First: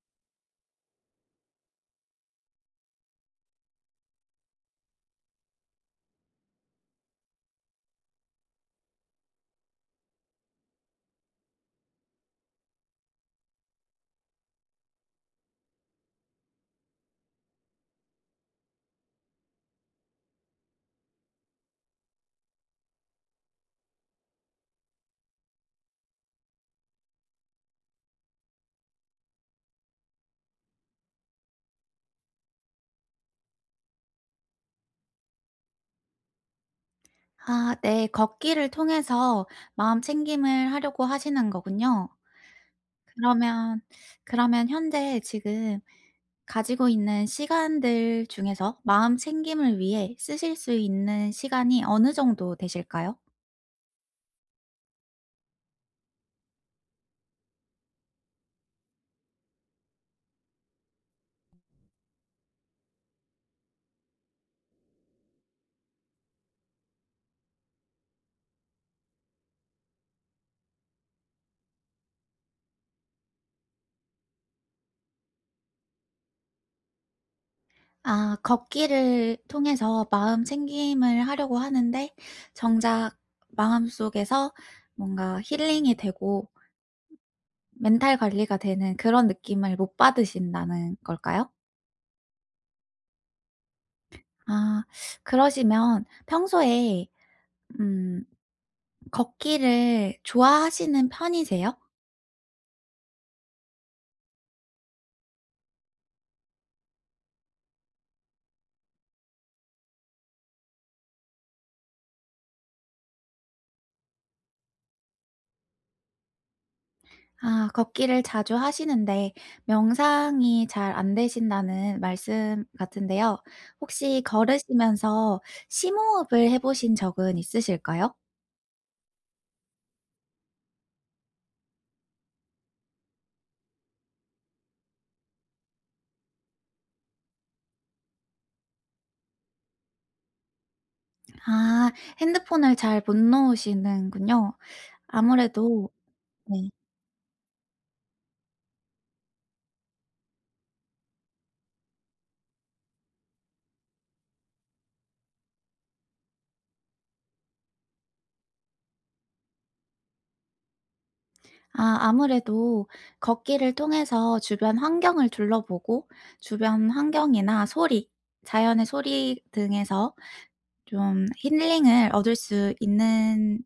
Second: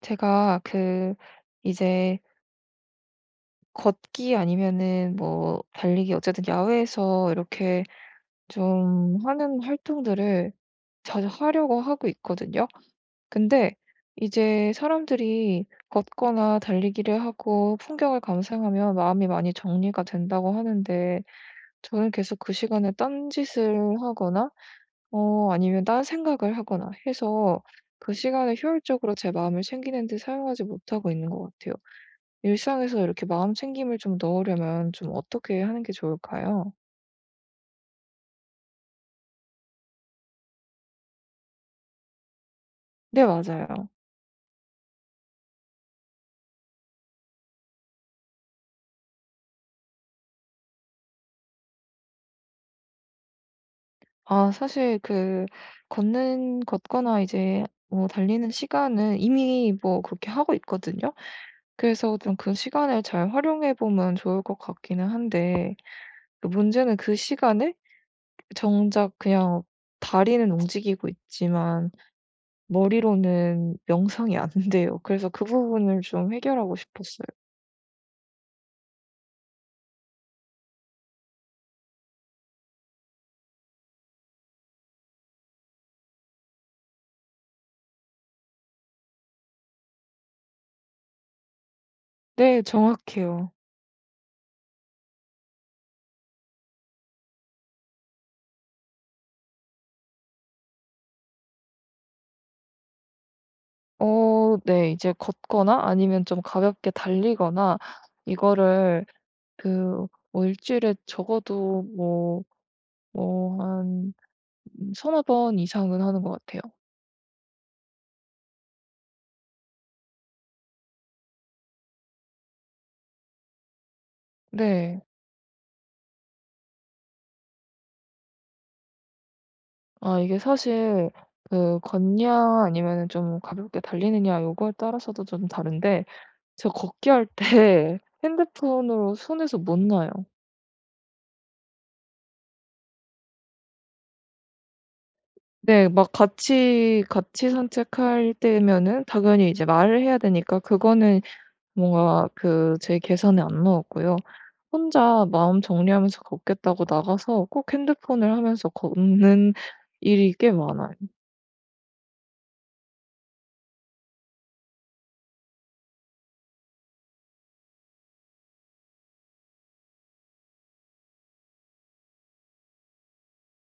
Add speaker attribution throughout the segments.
Speaker 1: 제가 그 이제 걷기 아니면은 뭐 달리기 어쨌든 야외에서 이렇게 좀 하는 활동들을 자주 하려고 하고 있거든요. 근데 이제 사람들이 걷거나 달리기를 하고 풍경을 감상하면 마음이 많이 정리가 된다고 하는데, 저는 계속 그 시간에 딴짓을 하거나 아니면 딴 생각을 하거나 해서 그 시간을 효율적으로 제 마음을 챙기는 데 사용하지 못하고 있는 것 같아요. 일상에서 이렇게 마음 챙김을 좀 넣으려면 좀 어떻게 하는 게 좋을까요?
Speaker 2: 아 네. 걷기를 통해서 마음 챙김을 하려고 하시는 거군요.
Speaker 1: 네,
Speaker 2: 그러면
Speaker 1: 맞아요.
Speaker 2: 그러면 현재 지금 가지고 있는 시간들 중에서 마음 챙김을 위해 쓰실 수 있는 시간이 어느 정도 되실까요?
Speaker 1: 아, 사실 그 걷는 걷거나 이제 뭐 달리는 시간은 이미 뭐 그렇게 하고 있거든요. 그래서 좀 그 시간을 잘 활용해 보면 좋을 것 같기는 한데, 그 문제는 그 시간에 정작 그냥 다리는 움직이고 있지만 머리로는 명상이 안 돼요. 그래서 그 부분을 좀 해결하고 싶었어요.
Speaker 2: 아 걷기를 통해서 마음 챙김을 하려고 하는데 정작 마음속에서 뭔가 힐링이 되고 멘탈 관리가 되는 그런 느낌을 못 받으신다는 걸까요?
Speaker 1: 네, 정확해요.
Speaker 2: 아 그러시면 평소에 음 걷기를 좋아하시는 편이세요?
Speaker 1: 어 네. 이제 걷거나 아니면 좀 가볍게 달리거나 이거를 그뭐 주일에 적어도 뭐 뭐 한 서너 번 이상은 하는 것 같아요.
Speaker 2: 아 걷기를 자주 하시는데 명상이 잘 안 되신다는 말씀 같은데요. 혹시
Speaker 1: 네.
Speaker 2: 걸으시면서 심호흡을 해 보신 적은 있으실까요?
Speaker 1: 아 이게 사실 그 걷냐 아니면 좀 가볍게 달리느냐 요거에 따라서도 좀 다른데, 제가 걷기 할 때 핸드폰으로 손에서 못 놔요.
Speaker 2: 아 핸드폰을 잘 못 놓으시는군요.
Speaker 1: 네.
Speaker 2: 아무래도
Speaker 1: 막
Speaker 2: 네.
Speaker 1: 같이 같이 산책할 때면은 당연히 이제 말을 해야 되니까 그거는 뭔가 그 제 계산에 안 넣었고요. 혼자 마음 정리하면서 걷겠다고 나가서 꼭 핸드폰을 하면서 걷는 일이 꽤 많아요.
Speaker 2: 아, 아무래도 걷기를 통해서 주변 환경을 둘러보고 주변 환경이나 소리, 자연의 소리 등에서 좀 힐링을 얻을 수 있는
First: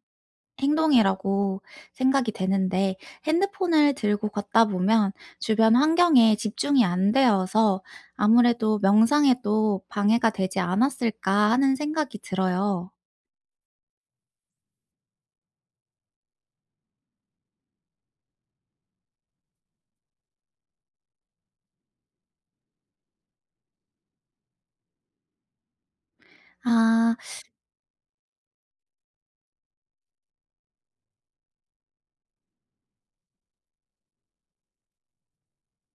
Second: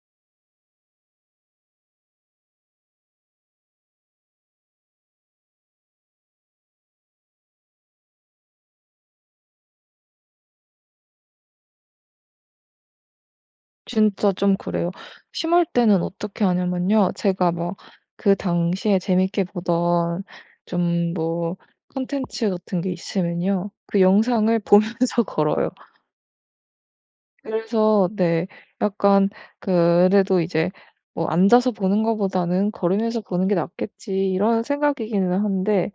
Speaker 2: 행동이라고 생각이 되는데 핸드폰을 들고 걷다 보면 주변 환경에 집중이 안 되어서 아무래도 명상에도 방해가 되지 않았을까 하는 생각이 들어요.
Speaker 1: 진짜 좀 그래요. 심할 때는 어떻게 하냐면요, 제가 막 그 당시에 재밌게 보던 좀 뭐 콘텐츠 같은 게 있으면요, 그 영상을 보면서 걸어요.
Speaker 2: 아,
Speaker 1: 그래서 네. 약간 그래도 이제 뭐 '앉아서 보는 것보다는 걸으면서 보는 게 낫겠지.' 이런 생각이기는 한데,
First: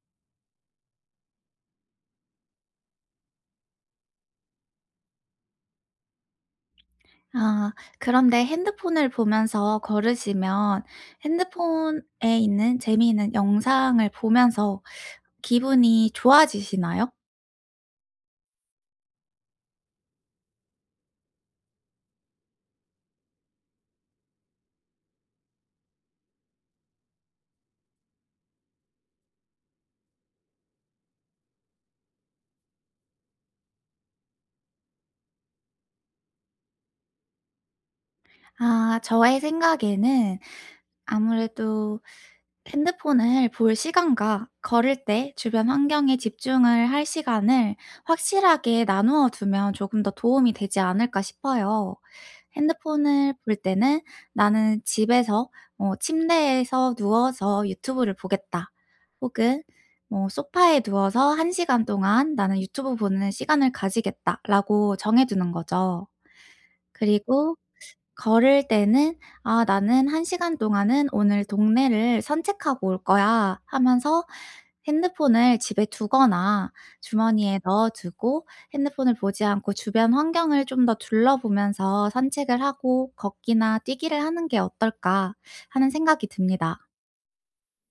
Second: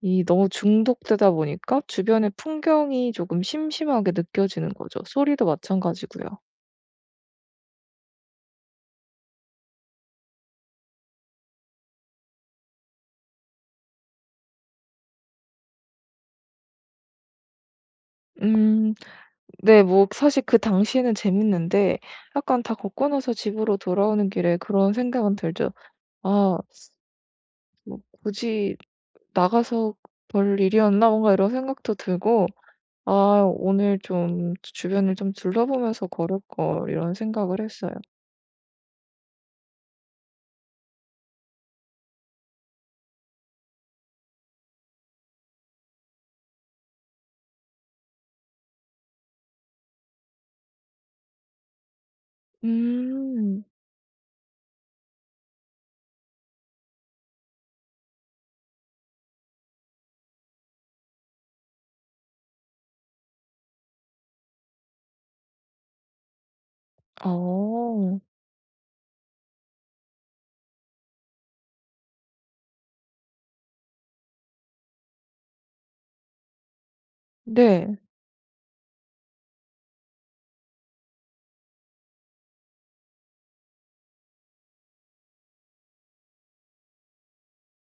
Speaker 1: 이 너무 중독되다 보니까 주변의 풍경이 조금 심심하게 느껴지는 거죠. 소리도 마찬가지고요.
Speaker 2: 아 그런데 핸드폰을 보면서 걸으시면 핸드폰에 있는 재미있는 영상을 보면서 기분이 좋아지시나요?
Speaker 1: 음 네, 뭐 사실 그 당시에는 재밌는데, 약간 다 걷고 나서 집으로 돌아오는 길에 그런 생각은 들죠. '아 뭐 굳이 나가서 볼 일이었나?' 뭔가 이런 생각도 들고, 아 오늘 좀 주변을 좀 둘러보면서 걸을 걸 이런 생각을 했어요.
Speaker 2: 아 저의 생각에는 아무래도 핸드폰을 볼 시간과 걸을 때 주변 환경에 집중을 할 시간을 확실하게 나누어 두면 조금 더 도움이 되지 않을까 싶어요. 핸드폰을 볼
Speaker 1: 음.
Speaker 2: 때는 '나는 집에서 침대에서 누워서 유튜브를 보겠다.' 혹은 뭐 '소파에 누워서 한 시간 동안 나는 유튜브 보는 시간을 가지겠다.'라고 정해 두는 거죠. 그리고
Speaker 1: 어.
Speaker 2: 걸을 때는 '아 나는 한 시간 동안은 오늘 동네를 산책하고 올 거야.' 하면서 핸드폰을 집에 두거나 주머니에 넣어
Speaker 1: 네.
Speaker 2: 두고 핸드폰을 보지 않고 주변 환경을 좀 더 둘러보면서 산책을 하고 걷기나 뛰기를 하는 게 어떨까 하는 생각이 듭니다.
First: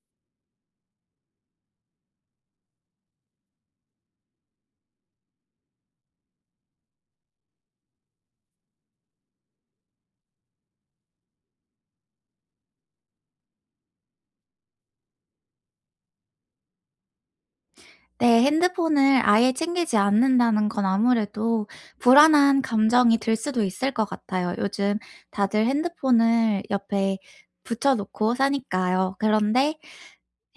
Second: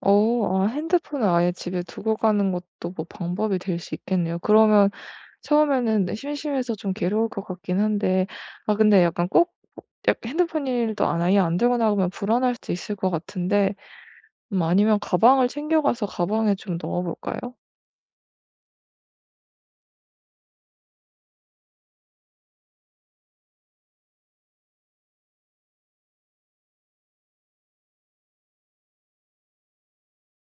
Speaker 1: 어 아 핸드폰을 아예 집에 두고 가는 것도 뭐 방법이 될 수 있겠네요. 그러면 처음에는 심심해서 좀 괴로울 것 같긴 한데, 아 근데 약간 꼭 약 핸드폰 일도 안 아예 안 들고 나가면 불안할 수도 있을 것 같은데, 아니면 가방을 챙겨 가서 가방에 좀 넣어 볼까요?
Speaker 2: 네, 핸드폰을 아예 챙기지 않는다는 건 아무래도 불안한 감정이 들 수도 있을 것 같아요. 요즘 다들 핸드폰을 옆에 붙여놓고 사니까요. 그런데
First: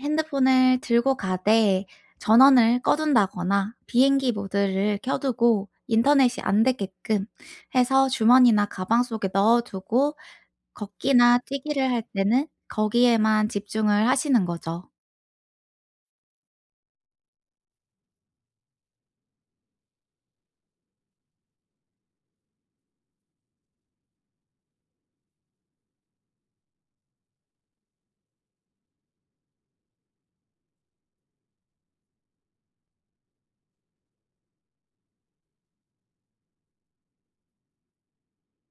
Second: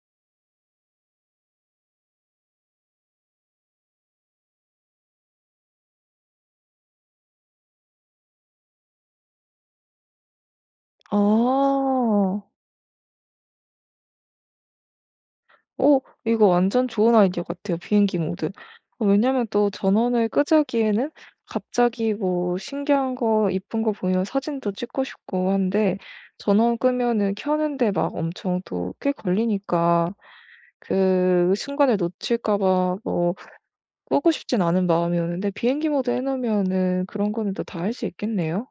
Speaker 2: 핸드폰을 들고 가되 전원을 꺼둔다거나 비행기 모드를 켜두고 인터넷이 안 되게끔 해서 주머니나 가방 속에 넣어두고 걷기나 뛰기를 할
Speaker 1: 아.
Speaker 2: 때는 거기에만 집중을 하시는 거죠.
Speaker 1: 어 이거 완전 좋은 아이디어 같아요, 비행기 모드. 어 왜냐면 또 전원을 끄자기에는 갑자기 뭐 신기한 거 이쁜 거 보이면 사진도 찍고 싶고 한데, 전원 끄면은 켜는데 막 엄청 또 꽤 걸리니까 그 순간을 놓칠까 봐뭐 끄고 싶진 않은 마음이었는데, 비행기 모드 해 놓으면은 그런 거는 또 다 할 수 있겠네요.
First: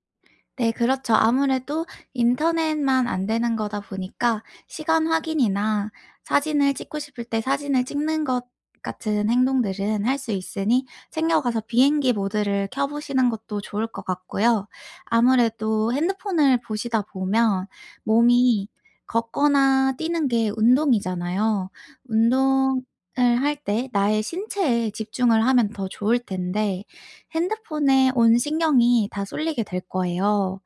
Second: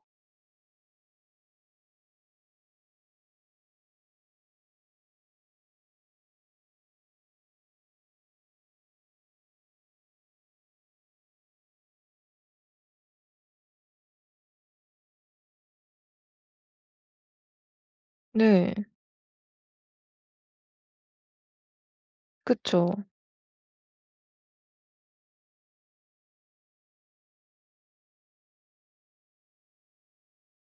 Speaker 2: 네, 그렇죠. 아무래도 인터넷만 안 되는 거다 보니까 시간 확인이나 사진을 찍고 싶을 때 사진을 찍는 것 같은 행동들은 할 수 있으니 챙겨가서 비행기 모드를 켜보시는 것도 좋을 것 같고요. 아무래도 핸드폰을 보시다 보면 몸이
Speaker 1: 네.
Speaker 2: 걷거나 뛰는 게 운동이잖아요. 운동을
Speaker 1: 그쵸.
Speaker 2: 할 때 나의 신체에 집중을 하면 더 좋을 텐데 핸드폰에 온 신경이 다 쏠리게 될 거예요.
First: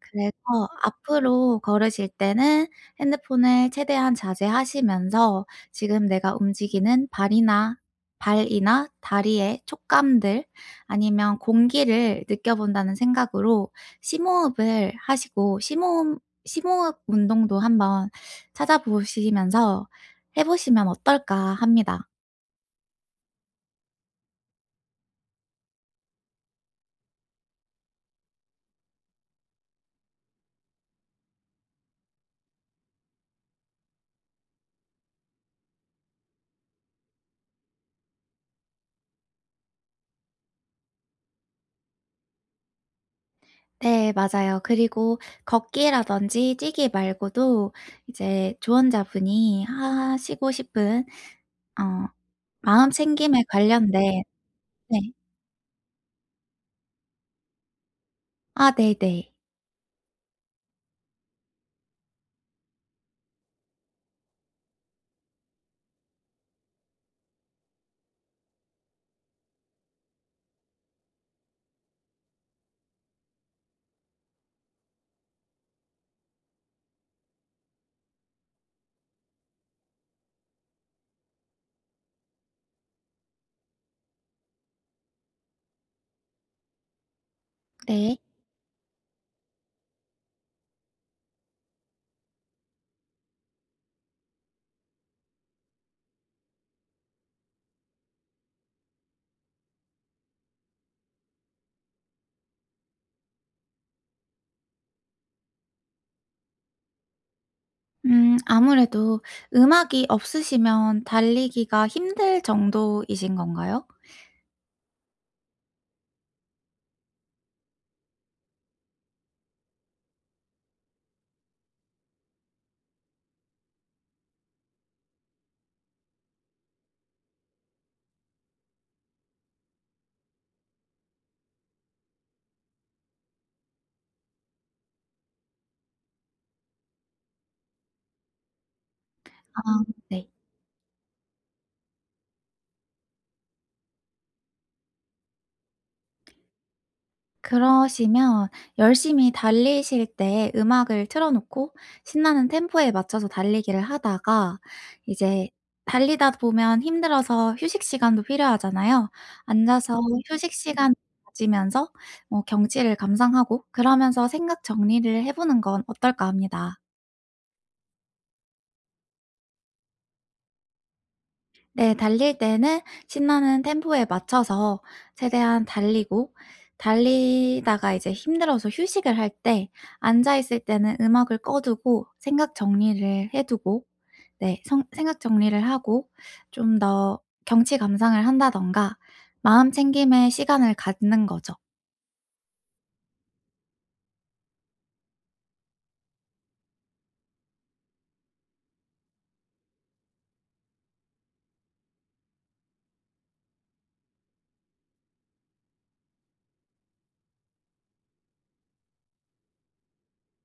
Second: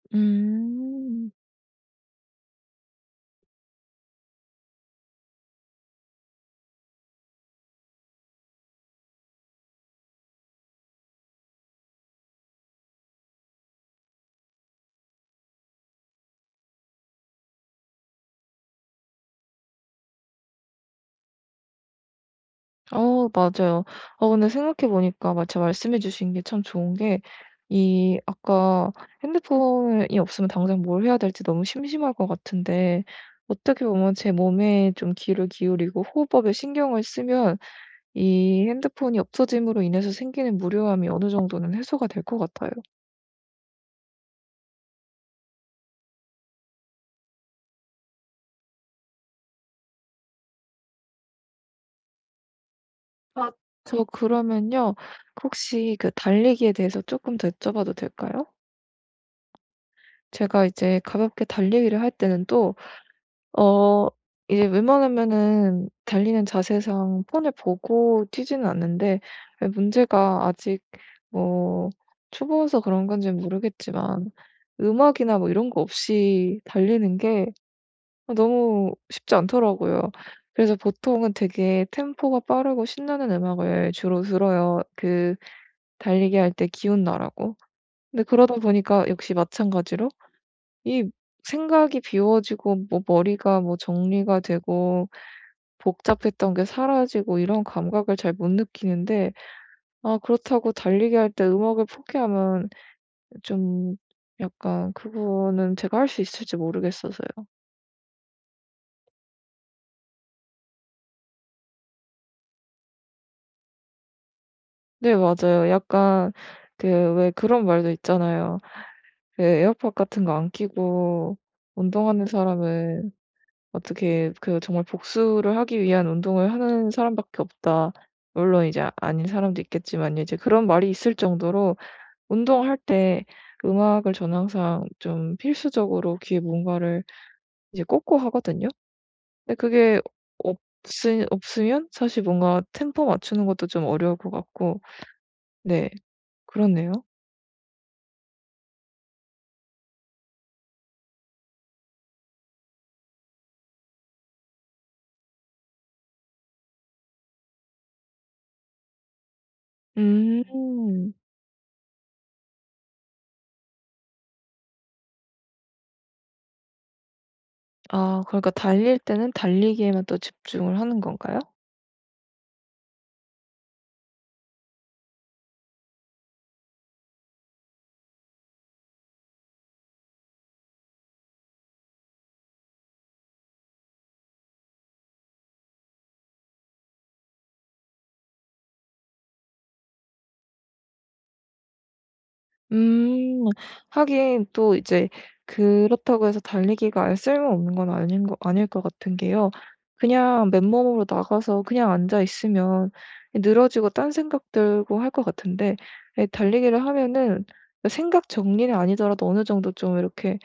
Speaker 2: 그래서
Speaker 1: 음.
Speaker 2: 앞으로 걸으실 때는 핸드폰을 최대한 자제하시면서 지금 내가 움직이는 발이나 다리의 촉감들 아니면 공기를 느껴본다는 생각으로 심호흡을 하시고 심호흡 운동도 한번 찾아보시면서 해 보시면 어떨까 합니다.
Speaker 1: 어 맞아요. 어 근데 생각해 보니까 마치 말씀해 주신 게 참 좋은 게, 이 아까 핸드폰이 없으면 당장 뭘 해야 될지 너무 심심할 것 같은데, 어떻게 보면 제 몸에 좀 귀를 기울이고 호흡법에 신경을 쓰면 이 핸드폰이 없어짐으로 인해서 생기는 무료함이 어느 정도는 해소가 될 것 같아요.
Speaker 2: 네 맞아요. 그리고 걷기라든지 뛰기 말고도 이제 조언자분이 하시고 싶은 어. 마음챙김에
Speaker 1: 아, 저
Speaker 2: 관련된
Speaker 1: 그러면요,
Speaker 2: 네.
Speaker 1: 혹시 그 달리기에 대해서 조금 더 여쭤봐도 될까요?
Speaker 2: 아 네네.
Speaker 1: 제가 이제 가볍게 달리기를 할 때는 또 어 이제 웬만하면은 달리는 자세상 폰을 보고 뛰지는 않는데, 예 문제가 아직 뭐 초보여서 그런 건지는 모르겠지만 음악이나 뭐 이런 거 없이 달리는 게 어 너무 쉽지 않더라고요. 그래서 보통은 되게 템포가 빠르고 신나는 음악을 주로 들어요, 그 달리기 할 때 기운 나라고.
Speaker 2: 네.
Speaker 1: 근데 그러다 보니까 역시 마찬가지로 이 생각이 비워지고 뭐 머리가 뭐 정리가 되고 복잡했던 게 사라지고 이런 감각을 잘 못 느끼는데, 아 그렇다고 달리기 할 때 음악을 포기하면 좀 약간 그거는 제가 할 수 있을지 모르겠어서요.
Speaker 2: 아무래도 음악이 없으시면 달리기가 힘들 정도이신 건가요?
Speaker 1: 네, 맞아요. 약간 그 왜 그런 말도 있잖아요. 그 에어팟 같은 거 안 끼고 운동하는 사람은 어떻게 그 정말 복수를 하기 위한 운동을 하는 사람밖에 없다. 물론 이제 아닌 사람도 있겠지만요. 이제 그런 말이 있을 정도로 운동할 때 음악을 저는 항상 좀 필수적으로 귀에 뭔가를 이제 꽂고 하거든요. 근데
Speaker 2: 아
Speaker 1: 그게
Speaker 2: 네.
Speaker 1: 없으면 사실 뭔가 템포 맞추는 것도 좀 어려울 것 같고 네 그렇네요.
Speaker 2: 그러시면 열심히 달리실 때 음악을 틀어 놓고 신나는 템포에 맞춰서 달리기를 하다가 이제 달리다 보면 힘들어서 휴식 시간도 필요하잖아요. 앉아서 휴식 시간
Speaker 1: 음.
Speaker 2: 가지면서 어 경치를 감상하고 그러면서 생각 정리를 해 보는 건 어떨까 합니다.
Speaker 1: 아 그러니까 달릴 때는 달리기에만 또 집중을 하는 건가요?
Speaker 2: 네. 달릴 때는 신나는 템포에 맞춰서 최대한 달리고 달리다가 이제 힘들어서 휴식을 할 때 앉아 있을 때는 음악을 꺼 두고 생각 정리를 해 두고 네 성 생각 정리를 하고 좀 더 경치 감상을 한다던가 마음 챙김의 시간을 갖는 거죠.
Speaker 1: 음. 하긴 또 이제 그렇다고 해서 달리기가 아예 쓸모없는 건 아닌 거 아닐 것 같은 게요. 그냥 맨몸으로 나가서 그냥 앉아 있으면 늘어지고 딴 생각 들고 할 것 같은데, 예 달리기를 하면은 그 생각 정리는 아니더라도 어느 정도 좀 이렇게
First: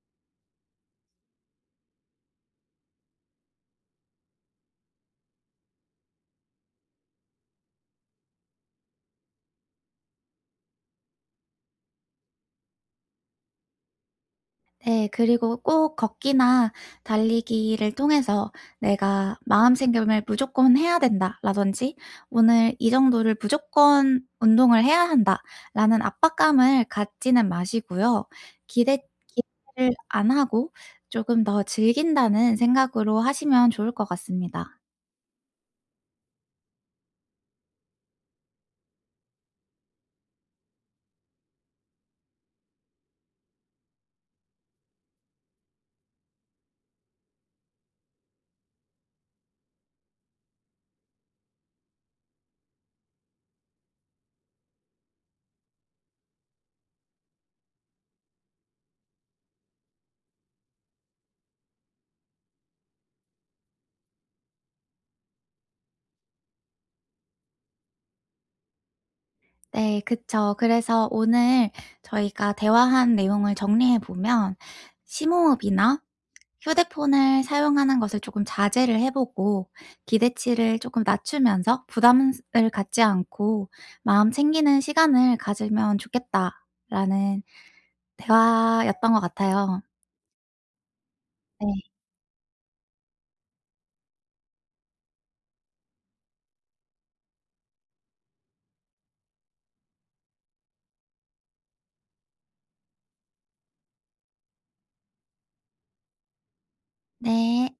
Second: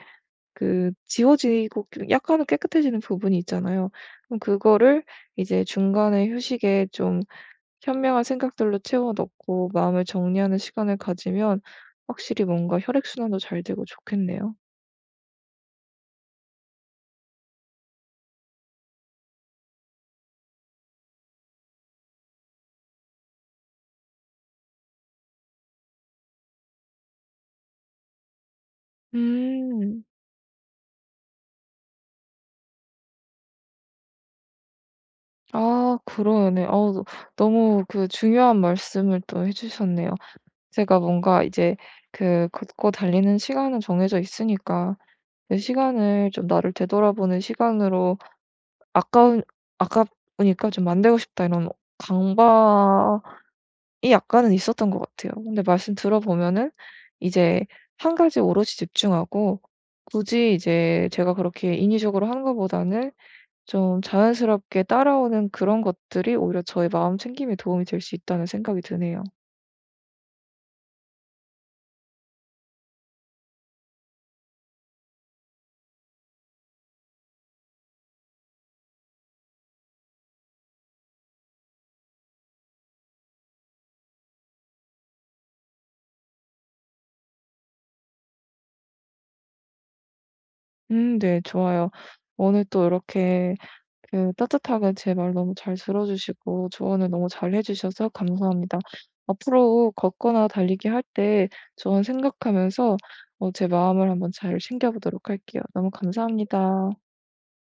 Speaker 1: 그 지워지고 좀 약간은 깨끗해지는 부분이 있잖아요. 그럼 그거를 이제 중간에 휴식에 좀 현명한 생각들로 채워 넣고 마음을 정리하는 시간을 가지면 확실히 뭔가 혈액순환도 잘 되고 좋겠네요.
Speaker 2: 네. 그리고 꼭 걷기나 달리기를 통해서 '내가 마음챙김을 무조건 해야 된다.'라든지 '오늘 이 정도를 무조건 운동을 해야 한다.'라는 압박감을 갖지는 마시고요. 기대 기대를
Speaker 1: 음.
Speaker 2: 안 하고 조금 더 즐긴다는 생각으로 하시면 좋을 것 같습니다.
Speaker 1: 아 그러네. 어 너무 그 중요한 말씀을 또 해 주셨네요. 제가 뭔가 이제 그 걷고 달리는 시간은 정해져 있으니까 그 시간을 좀 나를 되돌아보는 시간으로 아까운 '아깝으니까 좀 만들고 싶다.' 이런 강박 이 약간은 있었던 것 같아요. 근데 말씀 들어보면은 이제 한 가지에 오롯이 집중하고 굳이 이제 제가 그렇게 인위적으로 하는 것보다는 좀 자연스럽게 따라오는 그런 것들이 오히려 저의 마음 챙김에 도움이 될 수 있다는 생각이 드네요.
Speaker 2: 네. 그쵸. 그래서 오늘 저희가 대화한 내용을 정리해 보면 심호흡이나 휴대폰을 사용하는 것을 조금 자제를 해 보고 기대치를 조금 낮추면서 부담을 갖지 않고 마음 챙기는 시간을 가지면 좋겠다라는 대화였던 것 같아요.
Speaker 1: 네,
Speaker 2: 네.
Speaker 1: 좋아요. 오늘 또 이렇게 그 따뜻하게 제 말 너무 잘 들어주시고 조언을 너무 잘 해주셔서 감사합니다. 앞으로 걷거나 달리기 할 때 조언 생각하면서 제 마음을 한번 잘 챙겨보도록 할게요. 너무 감사합니다.
Speaker 2: 네.